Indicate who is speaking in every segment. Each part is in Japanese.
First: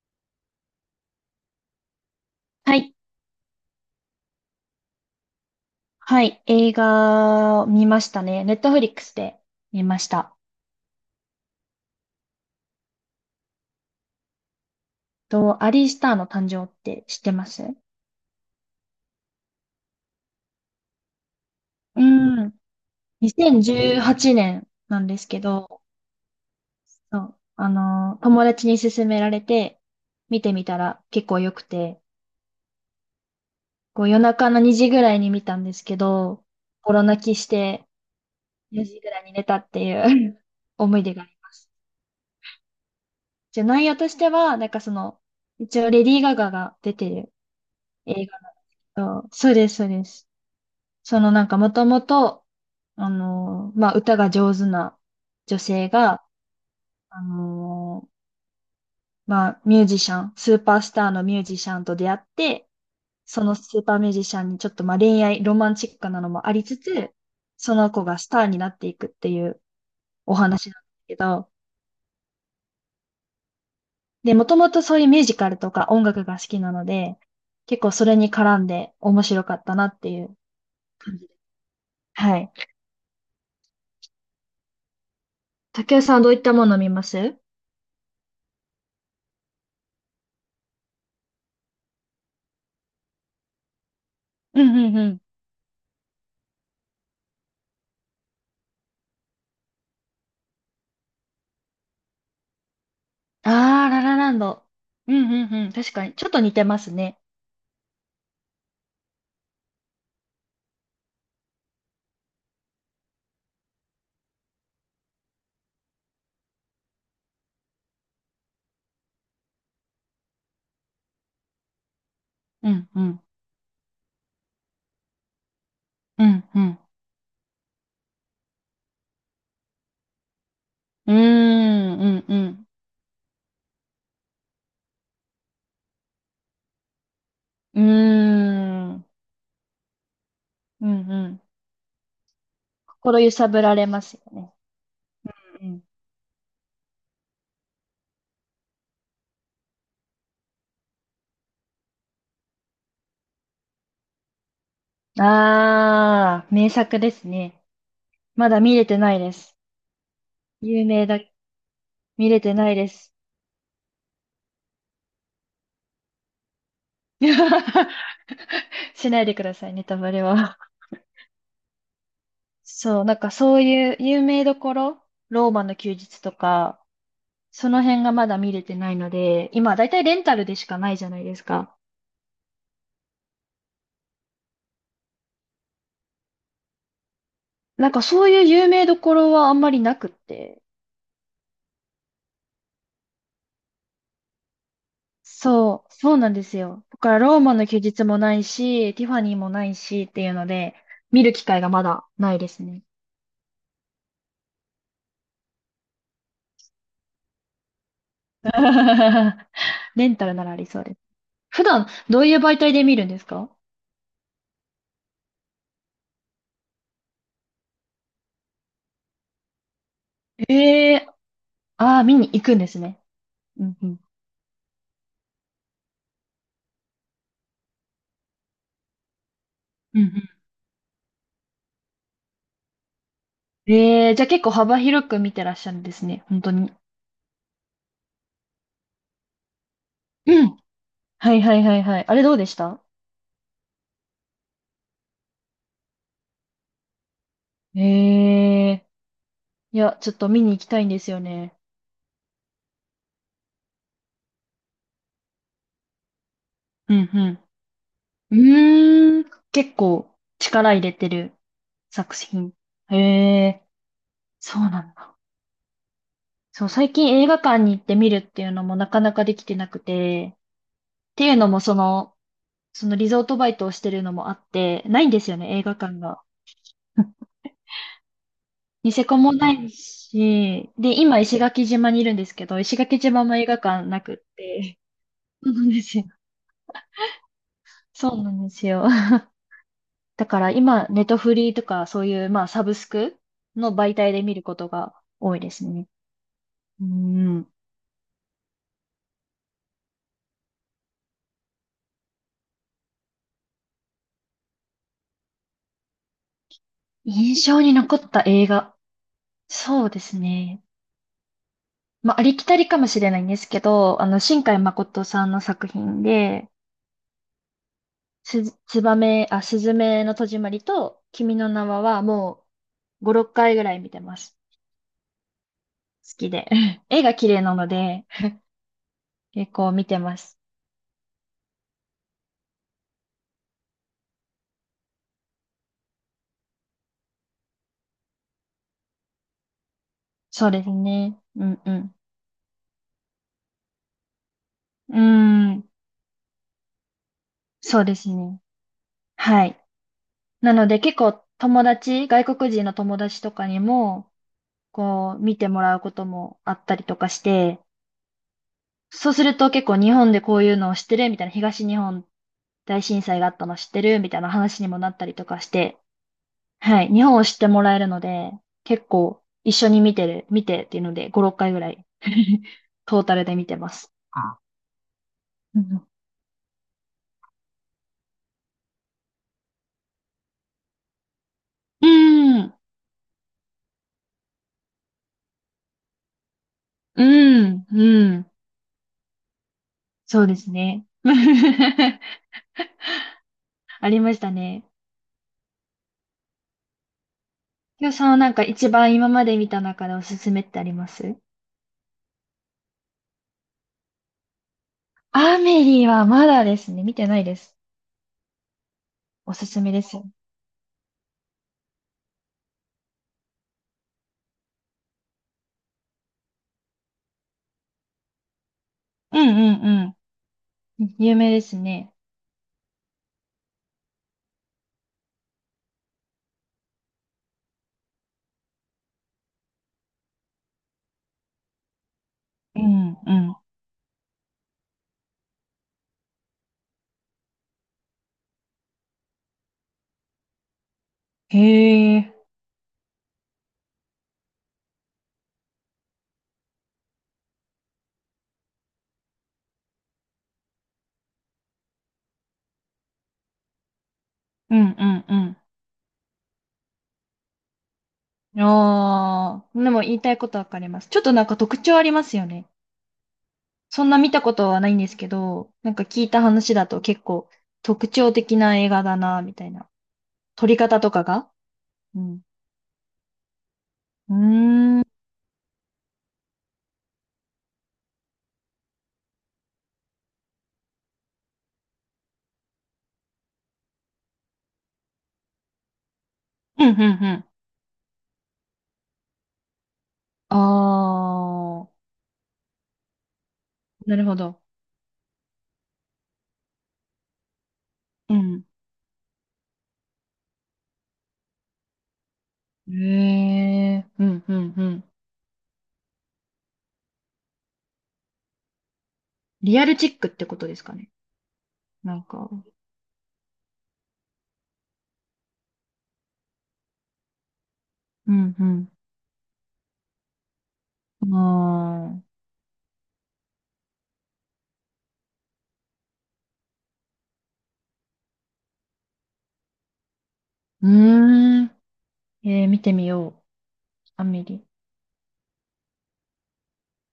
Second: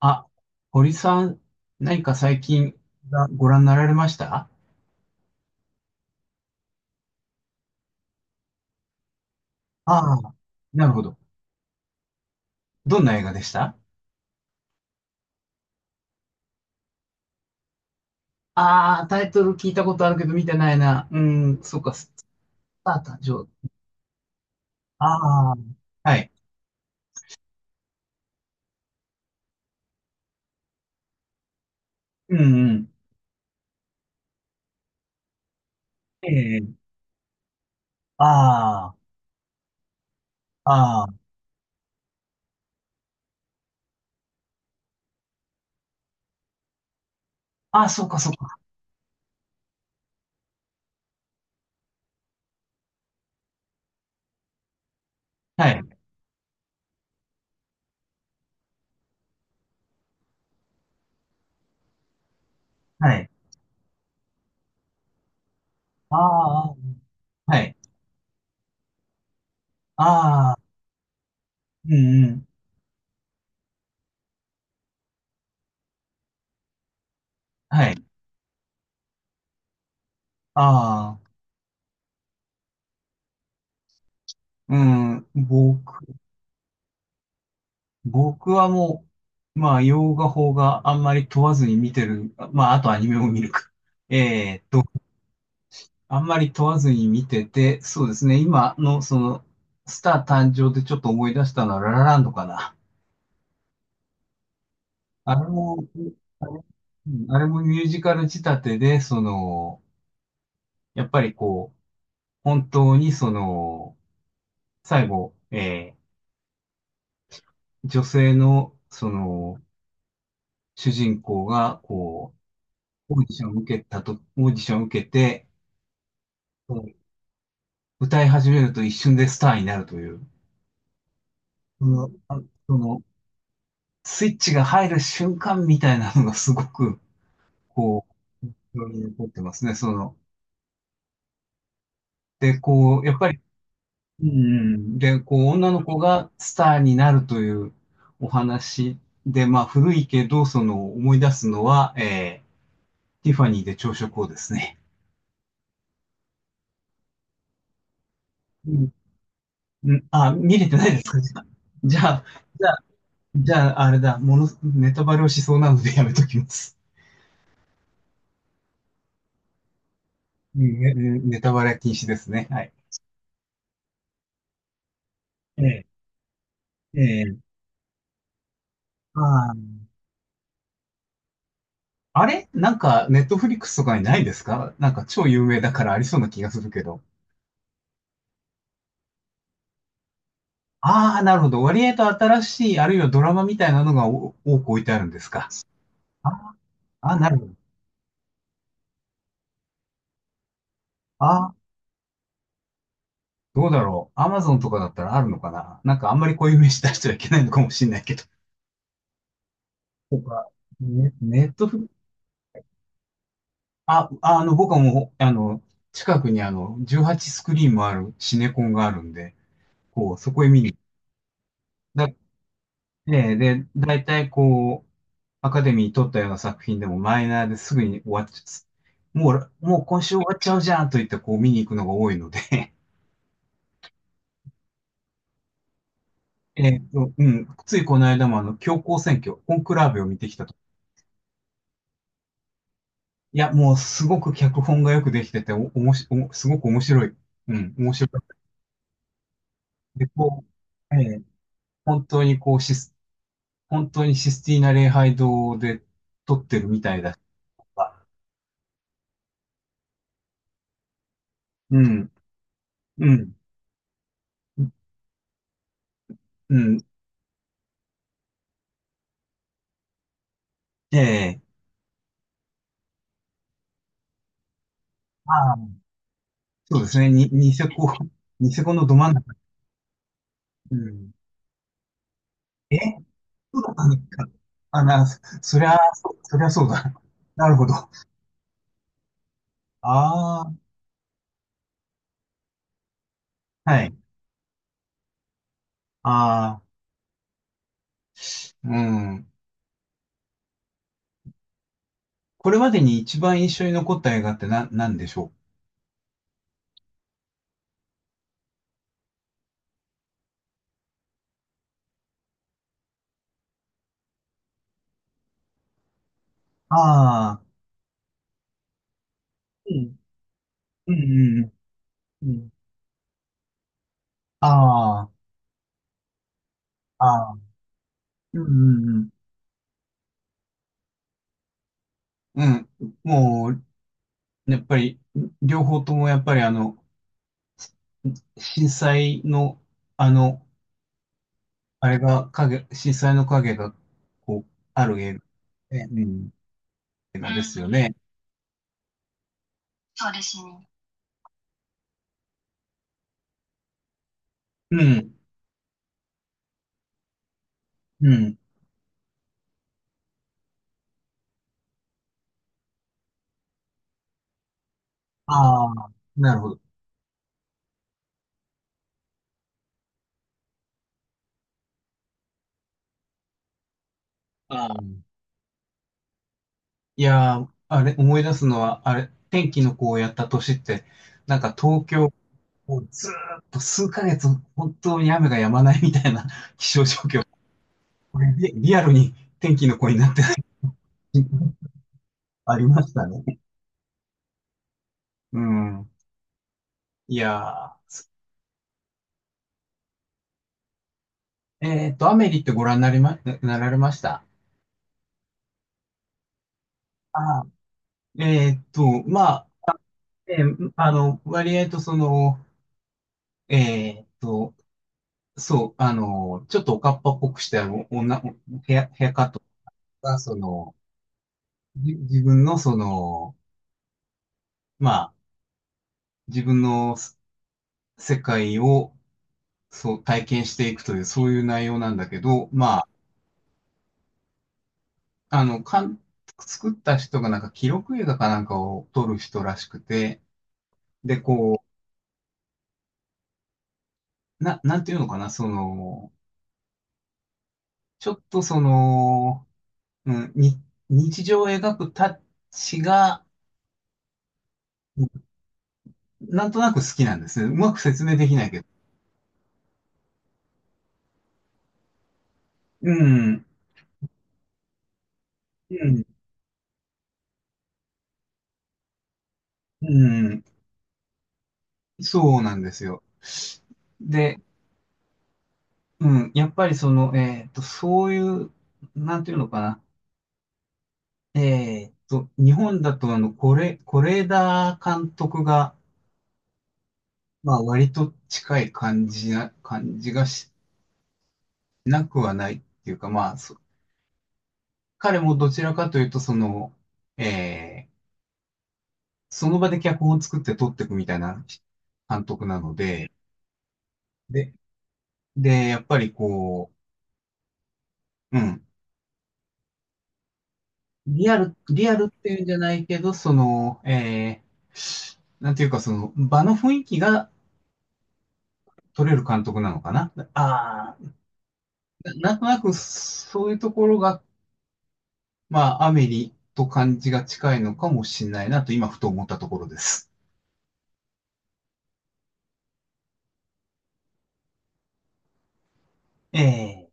Speaker 1: あ、堀さん、何か最近
Speaker 2: はい。
Speaker 1: ご覧になられました？
Speaker 2: はい。映画見ましたね。ネットフリックスで見まし
Speaker 1: ああ、
Speaker 2: た。
Speaker 1: なるほど。どんな映画でした？
Speaker 2: と、アリー・スターの誕生って知ってます？
Speaker 1: ああ、タイトル聞いたことあるけど見てないな。うん、そっか、
Speaker 2: う
Speaker 1: ス
Speaker 2: ん。
Speaker 1: ター誕生。
Speaker 2: 2018年な
Speaker 1: あ
Speaker 2: んですけ
Speaker 1: あ、
Speaker 2: ど、
Speaker 1: はい。
Speaker 2: そう。友達に勧められて、見てみたら結構良くて、
Speaker 1: うんうん。
Speaker 2: こう夜中の2時ぐらいに見たんですけ
Speaker 1: え
Speaker 2: ど、
Speaker 1: え、
Speaker 2: 心泣きして4
Speaker 1: ああ、
Speaker 2: 時ぐらいに寝たっていう 思い
Speaker 1: あ
Speaker 2: 出があります。じゃあ内容としては、なんかその、一応レディー・ガガが出てる
Speaker 1: あ、ああ、そっか
Speaker 2: 映
Speaker 1: そっ
Speaker 2: 画。
Speaker 1: か。
Speaker 2: そうそうです、そうです。そのなんかもともと、まあ歌が上手な女
Speaker 1: はい、
Speaker 2: 性が、あのーまあミュージシャン、スーパースターのミュージシャンと出会って、
Speaker 1: はい。
Speaker 2: そのスーパーミュージシャンにちょっとまあ恋愛、ロマンチック
Speaker 1: あ
Speaker 2: なのもあり
Speaker 1: あ、
Speaker 2: つつ、
Speaker 1: は
Speaker 2: そ
Speaker 1: い。
Speaker 2: の子がスターになっていくっていうお
Speaker 1: あ
Speaker 2: 話
Speaker 1: あ、
Speaker 2: なんですけど、
Speaker 1: うんうん。
Speaker 2: で、もともとそういうミュージカルとか音楽が好きなので、結
Speaker 1: は
Speaker 2: 構
Speaker 1: い。
Speaker 2: それに絡んで面白かったなっていう
Speaker 1: あ
Speaker 2: 感じ
Speaker 1: あ、
Speaker 2: です。はい。
Speaker 1: うん、
Speaker 2: 竹谷さ
Speaker 1: 僕
Speaker 2: んはどういったものを見ます？
Speaker 1: 僕はもう、まあ、洋画邦画あんまり問わずに見てる。まあ、あとアニメも見るか。えー
Speaker 2: う
Speaker 1: っ
Speaker 2: ん
Speaker 1: と、
Speaker 2: うんうん。
Speaker 1: あんまり問わずに見てて、そうですね。今のその、スター誕生でちょっと思い出したのはララランドかな。
Speaker 2: ああ、ララランド。うん
Speaker 1: あれ
Speaker 2: うんうん。
Speaker 1: も、
Speaker 2: 確かに。ちょっと
Speaker 1: あ
Speaker 2: 似
Speaker 1: れ
Speaker 2: てます
Speaker 1: う
Speaker 2: ね。
Speaker 1: んあれもミュージカル仕立てで、その、やっぱりこう、本当にその、最後、女性の、その、主人公が、こ
Speaker 2: うんう
Speaker 1: う、オ
Speaker 2: ん。
Speaker 1: ーディションを受けたと、オーディションを受けて、
Speaker 2: うんうん。
Speaker 1: 歌い始めると一瞬でスターになるという、
Speaker 2: うー
Speaker 1: そ
Speaker 2: んう
Speaker 1: の、
Speaker 2: んうん。
Speaker 1: その、スイッチが入る瞬間みたいなのがすごく、こ
Speaker 2: うー
Speaker 1: う、に
Speaker 2: ん。
Speaker 1: 残ってますね、その。
Speaker 2: うんうん。
Speaker 1: で、こう、やっ
Speaker 2: 心
Speaker 1: ぱ
Speaker 2: 揺
Speaker 1: り、
Speaker 2: さぶられますよ
Speaker 1: うん
Speaker 2: ね。
Speaker 1: うん、で、こう、
Speaker 2: うん
Speaker 1: 女の
Speaker 2: う
Speaker 1: 子がスターになるというお話で、まあ、古いけど、その、思い出すのは、ティファニーで朝食をですね。
Speaker 2: ん。ああ、名作ですね。まだ見れてないです。
Speaker 1: うん。見れて
Speaker 2: 有
Speaker 1: ないで
Speaker 2: 名
Speaker 1: すか？
Speaker 2: だ。
Speaker 1: じゃあ、
Speaker 2: 見れて
Speaker 1: じゃ
Speaker 2: ない
Speaker 1: あ、
Speaker 2: です。
Speaker 1: じゃあ、あれだ、もの、ネタバレをしそうなのでやめときます。
Speaker 2: しないでくださいね、ネタバレは。
Speaker 1: ねネタバレ禁止ですね。はい。
Speaker 2: そう、なんかそういう有名どころ、ローマ
Speaker 1: え
Speaker 2: の
Speaker 1: え、
Speaker 2: 休日とか、
Speaker 1: ええ、
Speaker 2: その辺がまだ見れてないの
Speaker 1: あ
Speaker 2: で、今
Speaker 1: ー
Speaker 2: だいたいレンタルでしかないじゃないですか。
Speaker 1: あれなんか、ネットフリックスとかにないですか？なんか超有名だからありそうな気がするけど。
Speaker 2: なんかそういう有名どころはあんまりなくって。
Speaker 1: ああ、なるほど。割合と新しい、あるいはドラマみたいなのがお多く置いてあるんですか？
Speaker 2: そう、そうなんで
Speaker 1: あ
Speaker 2: すよ。だから
Speaker 1: あ、な
Speaker 2: ロ
Speaker 1: る
Speaker 2: ー
Speaker 1: ほど。
Speaker 2: マの休日もないし、ティファニーもないしっていうので、見る機
Speaker 1: ああ、
Speaker 2: 会がまだないですね。
Speaker 1: どうだろう。アマゾンとかだったらあるのかな、なんかあんまりこういう名刺出してはいけないのかもしれないけど。
Speaker 2: レン
Speaker 1: と
Speaker 2: タルな
Speaker 1: か、
Speaker 2: らありそうです。
Speaker 1: ねネッ
Speaker 2: 普
Speaker 1: トフリ、
Speaker 2: 段どういう媒体で見るんですか？
Speaker 1: あ、あの、僕はもう、あの、近くにあの、18スクリーンもあるシネコンがあるんで、こう、そこへ見に
Speaker 2: ええー、ああ、
Speaker 1: だ、
Speaker 2: 見に行くんですね。
Speaker 1: で、
Speaker 2: う
Speaker 1: で、
Speaker 2: んうん。
Speaker 1: 大体こう、アカデミー取ったような作品でもマイナーですぐに終わっちゃう。もう
Speaker 2: う
Speaker 1: 今
Speaker 2: んう
Speaker 1: 週終
Speaker 2: ん。
Speaker 1: わっちゃうじゃんと言ってこう見に行くのが多いので。
Speaker 2: ええー、じゃあ結構幅広く見てらっしゃるんですね。本当 に。
Speaker 1: うん、ついこの間もあの、教皇選挙、コンクラーベを見て
Speaker 2: う
Speaker 1: きたと。
Speaker 2: ん。はいはいはいはい。あれどうでした？
Speaker 1: いや、もうすごく脚本がよくできてて、お、おもし、おすごく面白い。うん、面白かった。
Speaker 2: ええ、いや、
Speaker 1: で、
Speaker 2: ちょっと見
Speaker 1: こ
Speaker 2: に行きたいん
Speaker 1: う、
Speaker 2: ですよね。
Speaker 1: 本当にこうシス、本当にシスティーナ礼拝堂で撮ってるみ
Speaker 2: う
Speaker 1: たいだ
Speaker 2: ん
Speaker 1: とか、
Speaker 2: うん。うーん。結構力入れてる
Speaker 1: うん、
Speaker 2: 作品。へ
Speaker 1: うん、
Speaker 2: え、そうなんだ。
Speaker 1: う
Speaker 2: そう、
Speaker 1: ん、
Speaker 2: 最近映画館に行って見るっていうのもなかなかできてなくて、っていう
Speaker 1: え
Speaker 2: の
Speaker 1: え、
Speaker 2: もその、そのリゾートバイトをしてるのもあって、ないんですよね、映画館が。
Speaker 1: そうですね。に、ニセコ、ニセコの
Speaker 2: ニ
Speaker 1: ど
Speaker 2: セ
Speaker 1: 真ん
Speaker 2: コ
Speaker 1: 中。
Speaker 2: もないし、
Speaker 1: う
Speaker 2: で、
Speaker 1: ん。
Speaker 2: 今石垣島にいるんですけど、石垣
Speaker 1: え
Speaker 2: 島も映画館
Speaker 1: 何
Speaker 2: なくっ
Speaker 1: か？
Speaker 2: て。
Speaker 1: あ、な、そ
Speaker 2: そう
Speaker 1: そ
Speaker 2: な
Speaker 1: り
Speaker 2: ん
Speaker 1: ゃ、
Speaker 2: ですよ。
Speaker 1: そ、そりゃそうだ。なるほど。あ
Speaker 2: そうなんですよ。だから
Speaker 1: あ、
Speaker 2: 今、ネットフリーとかそういう、まあ、サブスクの
Speaker 1: はい。
Speaker 2: 媒体で見ることが多いですね。
Speaker 1: ああ、
Speaker 2: うん。
Speaker 1: うん。これまでに一番印象に残った映画って何でしょ
Speaker 2: 印象に残った映画。そうですね。まあ、ありきたりかもしれないんですけど、あの、新海誠さんの作品で、
Speaker 1: う？ああ、
Speaker 2: す、つばめ、あ、す
Speaker 1: う
Speaker 2: ず
Speaker 1: ん。
Speaker 2: めの戸締まり
Speaker 1: うん
Speaker 2: と、君
Speaker 1: う
Speaker 2: の
Speaker 1: ん
Speaker 2: 名は
Speaker 1: うん。う
Speaker 2: も
Speaker 1: ん。
Speaker 2: う5、6回ぐらい見てます。
Speaker 1: あ
Speaker 2: 好きで。絵
Speaker 1: あ、
Speaker 2: が綺
Speaker 1: ああ、
Speaker 2: 麗なので、
Speaker 1: うんうん
Speaker 2: 結構見てます。
Speaker 1: うん。うん。もう、やっぱり、両方ともやっぱりあの、震災の、あの、
Speaker 2: そうですね。うんう
Speaker 1: あ
Speaker 2: ん。
Speaker 1: れが影、震災の影が、こう、あ
Speaker 2: うー
Speaker 1: る映画、
Speaker 2: ん。
Speaker 1: ね、うん、映画ですよ
Speaker 2: そう
Speaker 1: ね。
Speaker 2: ですね。はい。なので結構友達、外国人の友達とかにも、
Speaker 1: うん。
Speaker 2: こう見てもらうこともあったりとかして、
Speaker 1: うん。
Speaker 2: そうすると結構日本でこういうのを知ってるみたいな、東日本大震災があったの知ってるみたいな話にもなったりとかし
Speaker 1: あ
Speaker 2: て、
Speaker 1: あ、なるほど。
Speaker 2: はい、日本を知ってもらえるので、結構一緒に見てる、見てっていうので5、6回ぐらい トータルで見てます。あ、
Speaker 1: あー
Speaker 2: うん
Speaker 1: いやー、あれ、思い出すのは、あれ、天気の子をやった年って、なんか東
Speaker 2: う
Speaker 1: 京、
Speaker 2: ん、
Speaker 1: もうずーっと数ヶ月、本当に雨が止まないみたいな 気象状
Speaker 2: う
Speaker 1: 況。
Speaker 2: ん、う
Speaker 1: こ
Speaker 2: ん、
Speaker 1: れリアルに天気の子になっ
Speaker 2: そ
Speaker 1: て
Speaker 2: うで すね。
Speaker 1: ありましたね。
Speaker 2: ありましたね。
Speaker 1: うん。いや
Speaker 2: 今日さんはなんか一番今まで見た中でおすすめってあります？
Speaker 1: ー、アメリってご覧になられました？
Speaker 2: アメリはまだですね、見てないで
Speaker 1: あ
Speaker 2: す。
Speaker 1: ま
Speaker 2: お
Speaker 1: あ、
Speaker 2: すすめですよ。
Speaker 1: あの、割合とその、えーっと、そう、あの、ちょっとおかっぱっぽくした女、ヘア、ヘア
Speaker 2: う
Speaker 1: カ
Speaker 2: ん
Speaker 1: ット
Speaker 2: うんうん。
Speaker 1: が、その、
Speaker 2: うん、有名ですね。
Speaker 1: 自分のその、まあ、自分の世界を、そう、体験していくという、そういう内容なんだけど、
Speaker 2: う
Speaker 1: まあ、
Speaker 2: んうん。
Speaker 1: あの、作った人がなんか記録映画かなんかを撮る人らしくて、で、
Speaker 2: へ
Speaker 1: こ
Speaker 2: え。
Speaker 1: う、なんていうのかな、その、ちょっとその、うん、日常を描くタッチが、
Speaker 2: うんう
Speaker 1: うん
Speaker 2: ん
Speaker 1: なんとなく好きなんですね。うまく説明でき
Speaker 2: うん。
Speaker 1: ないけど。
Speaker 2: ああ。でも言いたいことわかります。ちょっとなんか特徴ありますよね。
Speaker 1: うん、
Speaker 2: そんな見たことはないんですけど、な
Speaker 1: う
Speaker 2: んか聞
Speaker 1: ん、
Speaker 2: いた話だと結構特徴的な映画だな、みたいな。
Speaker 1: うん、
Speaker 2: 撮り方とかが、うん。
Speaker 1: そうなんですよ。
Speaker 2: うー
Speaker 1: で、
Speaker 2: ん。うん
Speaker 1: うん、やっぱりその、そういう、なんていうのかな。日本だとあの、これ、是枝監督が、
Speaker 2: うんうん。
Speaker 1: まあ、割と近い感じが
Speaker 2: あ
Speaker 1: し
Speaker 2: あ。
Speaker 1: なくはないっていうか、まあ、
Speaker 2: なるほど。
Speaker 1: 彼もどちらかというと、その、えー
Speaker 2: うん。
Speaker 1: その場で脚本を作って撮っていくみたいな監督なので、
Speaker 2: へえ、うんう
Speaker 1: で、
Speaker 2: んうん。
Speaker 1: で、やっぱりこう、うん、
Speaker 2: リアルチックってことですかね。
Speaker 1: リア
Speaker 2: なん
Speaker 1: ルっ
Speaker 2: か、
Speaker 1: ていうんじゃないけど、その、なんていうかその場の雰囲気が
Speaker 2: うん
Speaker 1: 取れる監督なのかな。ああ、
Speaker 2: うん。ああ、
Speaker 1: なんとなくそういうところが、まあ、アメリと感じが近いのかもしれないなと今ふと思ったところです。
Speaker 2: うーん。えー、見てみよう。アメリ。
Speaker 1: え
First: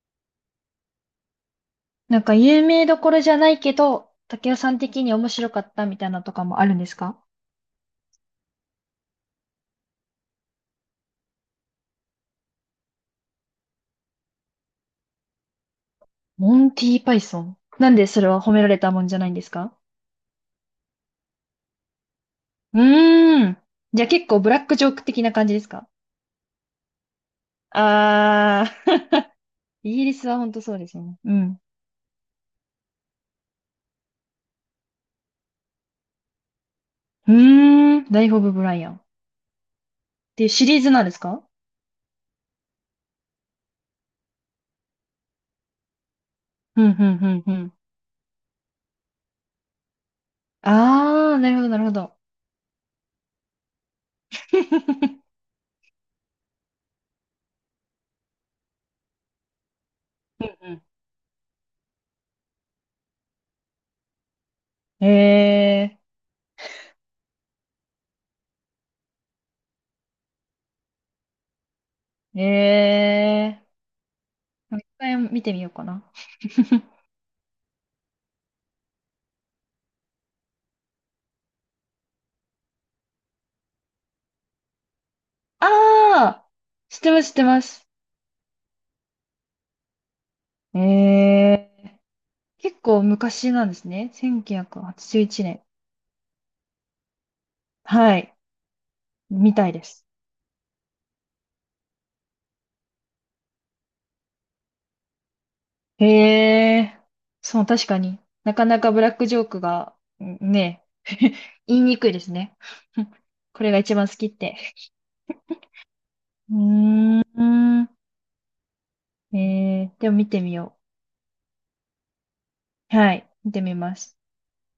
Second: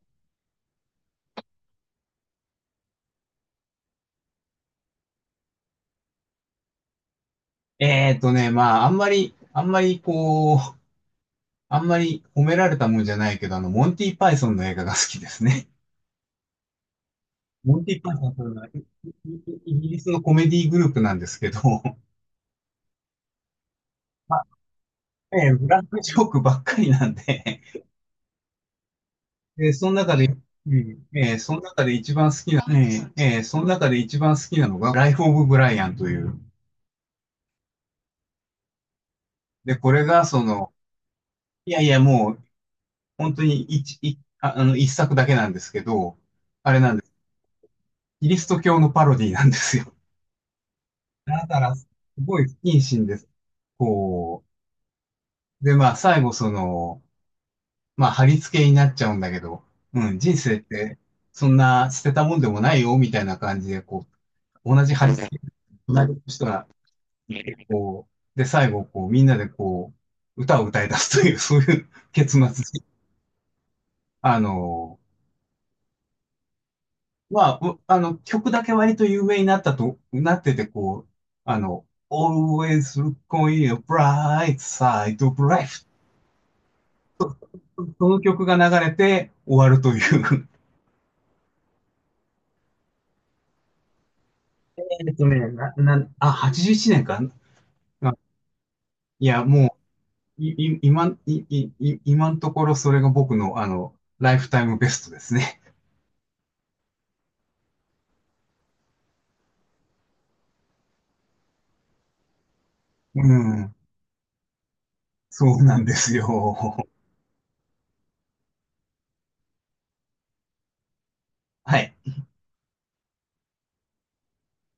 Speaker 2: なんか有名どころじゃないけど、竹雄さん的に面白かったみたいなのとかもあるんですか？
Speaker 1: まあ、あんまり、あんまりこう、あんまり褒められたもんじゃないけど、あの、モンティ・パイソンの映画が好きですね。
Speaker 2: モンティーパイソン。
Speaker 1: モン
Speaker 2: なん
Speaker 1: ティ・
Speaker 2: で
Speaker 1: パイ
Speaker 2: それ
Speaker 1: ソン
Speaker 2: は
Speaker 1: とい
Speaker 2: 褒
Speaker 1: うの
Speaker 2: め
Speaker 1: は、
Speaker 2: られたもんじゃないんですか？
Speaker 1: イギリスのコメディグループなんですけど、
Speaker 2: うーん。じゃあ結
Speaker 1: ま
Speaker 2: 構
Speaker 1: あ、
Speaker 2: ブラックジョーク的な感じで
Speaker 1: ブ
Speaker 2: す
Speaker 1: ラッ
Speaker 2: か？
Speaker 1: クジョークばっかりなんで、
Speaker 2: ああー、
Speaker 1: でその
Speaker 2: イギリ
Speaker 1: 中で、
Speaker 2: スは本当そうですよね。う
Speaker 1: そ
Speaker 2: ん。
Speaker 1: の中で一番好きな、その中で一番好きなのが、ライフ・オブ・ブライアンという。
Speaker 2: うーん。ライフ・オブ・ブライアン。
Speaker 1: で、これが、そ
Speaker 2: ていうシ
Speaker 1: の、
Speaker 2: リーズなんですか？
Speaker 1: いやいや、もう、本当に一、一ああの、一作だけなんですけど、あれ
Speaker 2: うん、
Speaker 1: な
Speaker 2: う
Speaker 1: ん
Speaker 2: ん、
Speaker 1: です。
Speaker 2: うん、うん。
Speaker 1: キリスト教のパロディなんですよ。
Speaker 2: あー、
Speaker 1: だ
Speaker 2: なる
Speaker 1: か
Speaker 2: ほど、
Speaker 1: ら、
Speaker 2: なる
Speaker 1: す
Speaker 2: ほど。
Speaker 1: ごい不謹慎です。こ う、で、まあ、最後、その、まあ、貼り付けになっちゃうんだけど、うん、人
Speaker 2: う
Speaker 1: 生っ
Speaker 2: ん、
Speaker 1: て、そんな捨てたもんでもないよ、みたいな感じで、こう、同じ貼り付け、
Speaker 2: ええ
Speaker 1: なる人が、こう、で、最後、こう、みんなで、こう、歌を歌い出すという、そういう結
Speaker 2: ー、
Speaker 1: 末に。
Speaker 2: ええ
Speaker 1: あ
Speaker 2: ー。もう一
Speaker 1: の、
Speaker 2: 回見てみようかな。
Speaker 1: まあ、あの、曲だけ割と有名になってて、こう、あの、Always look on your bright side of life、
Speaker 2: あー、知ってます、知ってます。
Speaker 1: その曲が流れて終わるという。
Speaker 2: ええー、結構昔なんですね。1981
Speaker 1: えっとね、
Speaker 2: 年。
Speaker 1: な、な、あ、81年か。あ、
Speaker 2: はい、
Speaker 1: いや、
Speaker 2: みたい
Speaker 1: も
Speaker 2: です。
Speaker 1: う、い、い、今、い、い、い今のところそれが僕の、あの、ライフタイムベストですね。
Speaker 2: へえー、そう、確かになかなかブラックジョークが、んね、言いにくいですね。
Speaker 1: う
Speaker 2: これ
Speaker 1: ん。
Speaker 2: が一番好きって。
Speaker 1: そうなんですよ。
Speaker 2: う ーん。えー、でも見てみよ
Speaker 1: はい。
Speaker 2: う。はい、見てみます。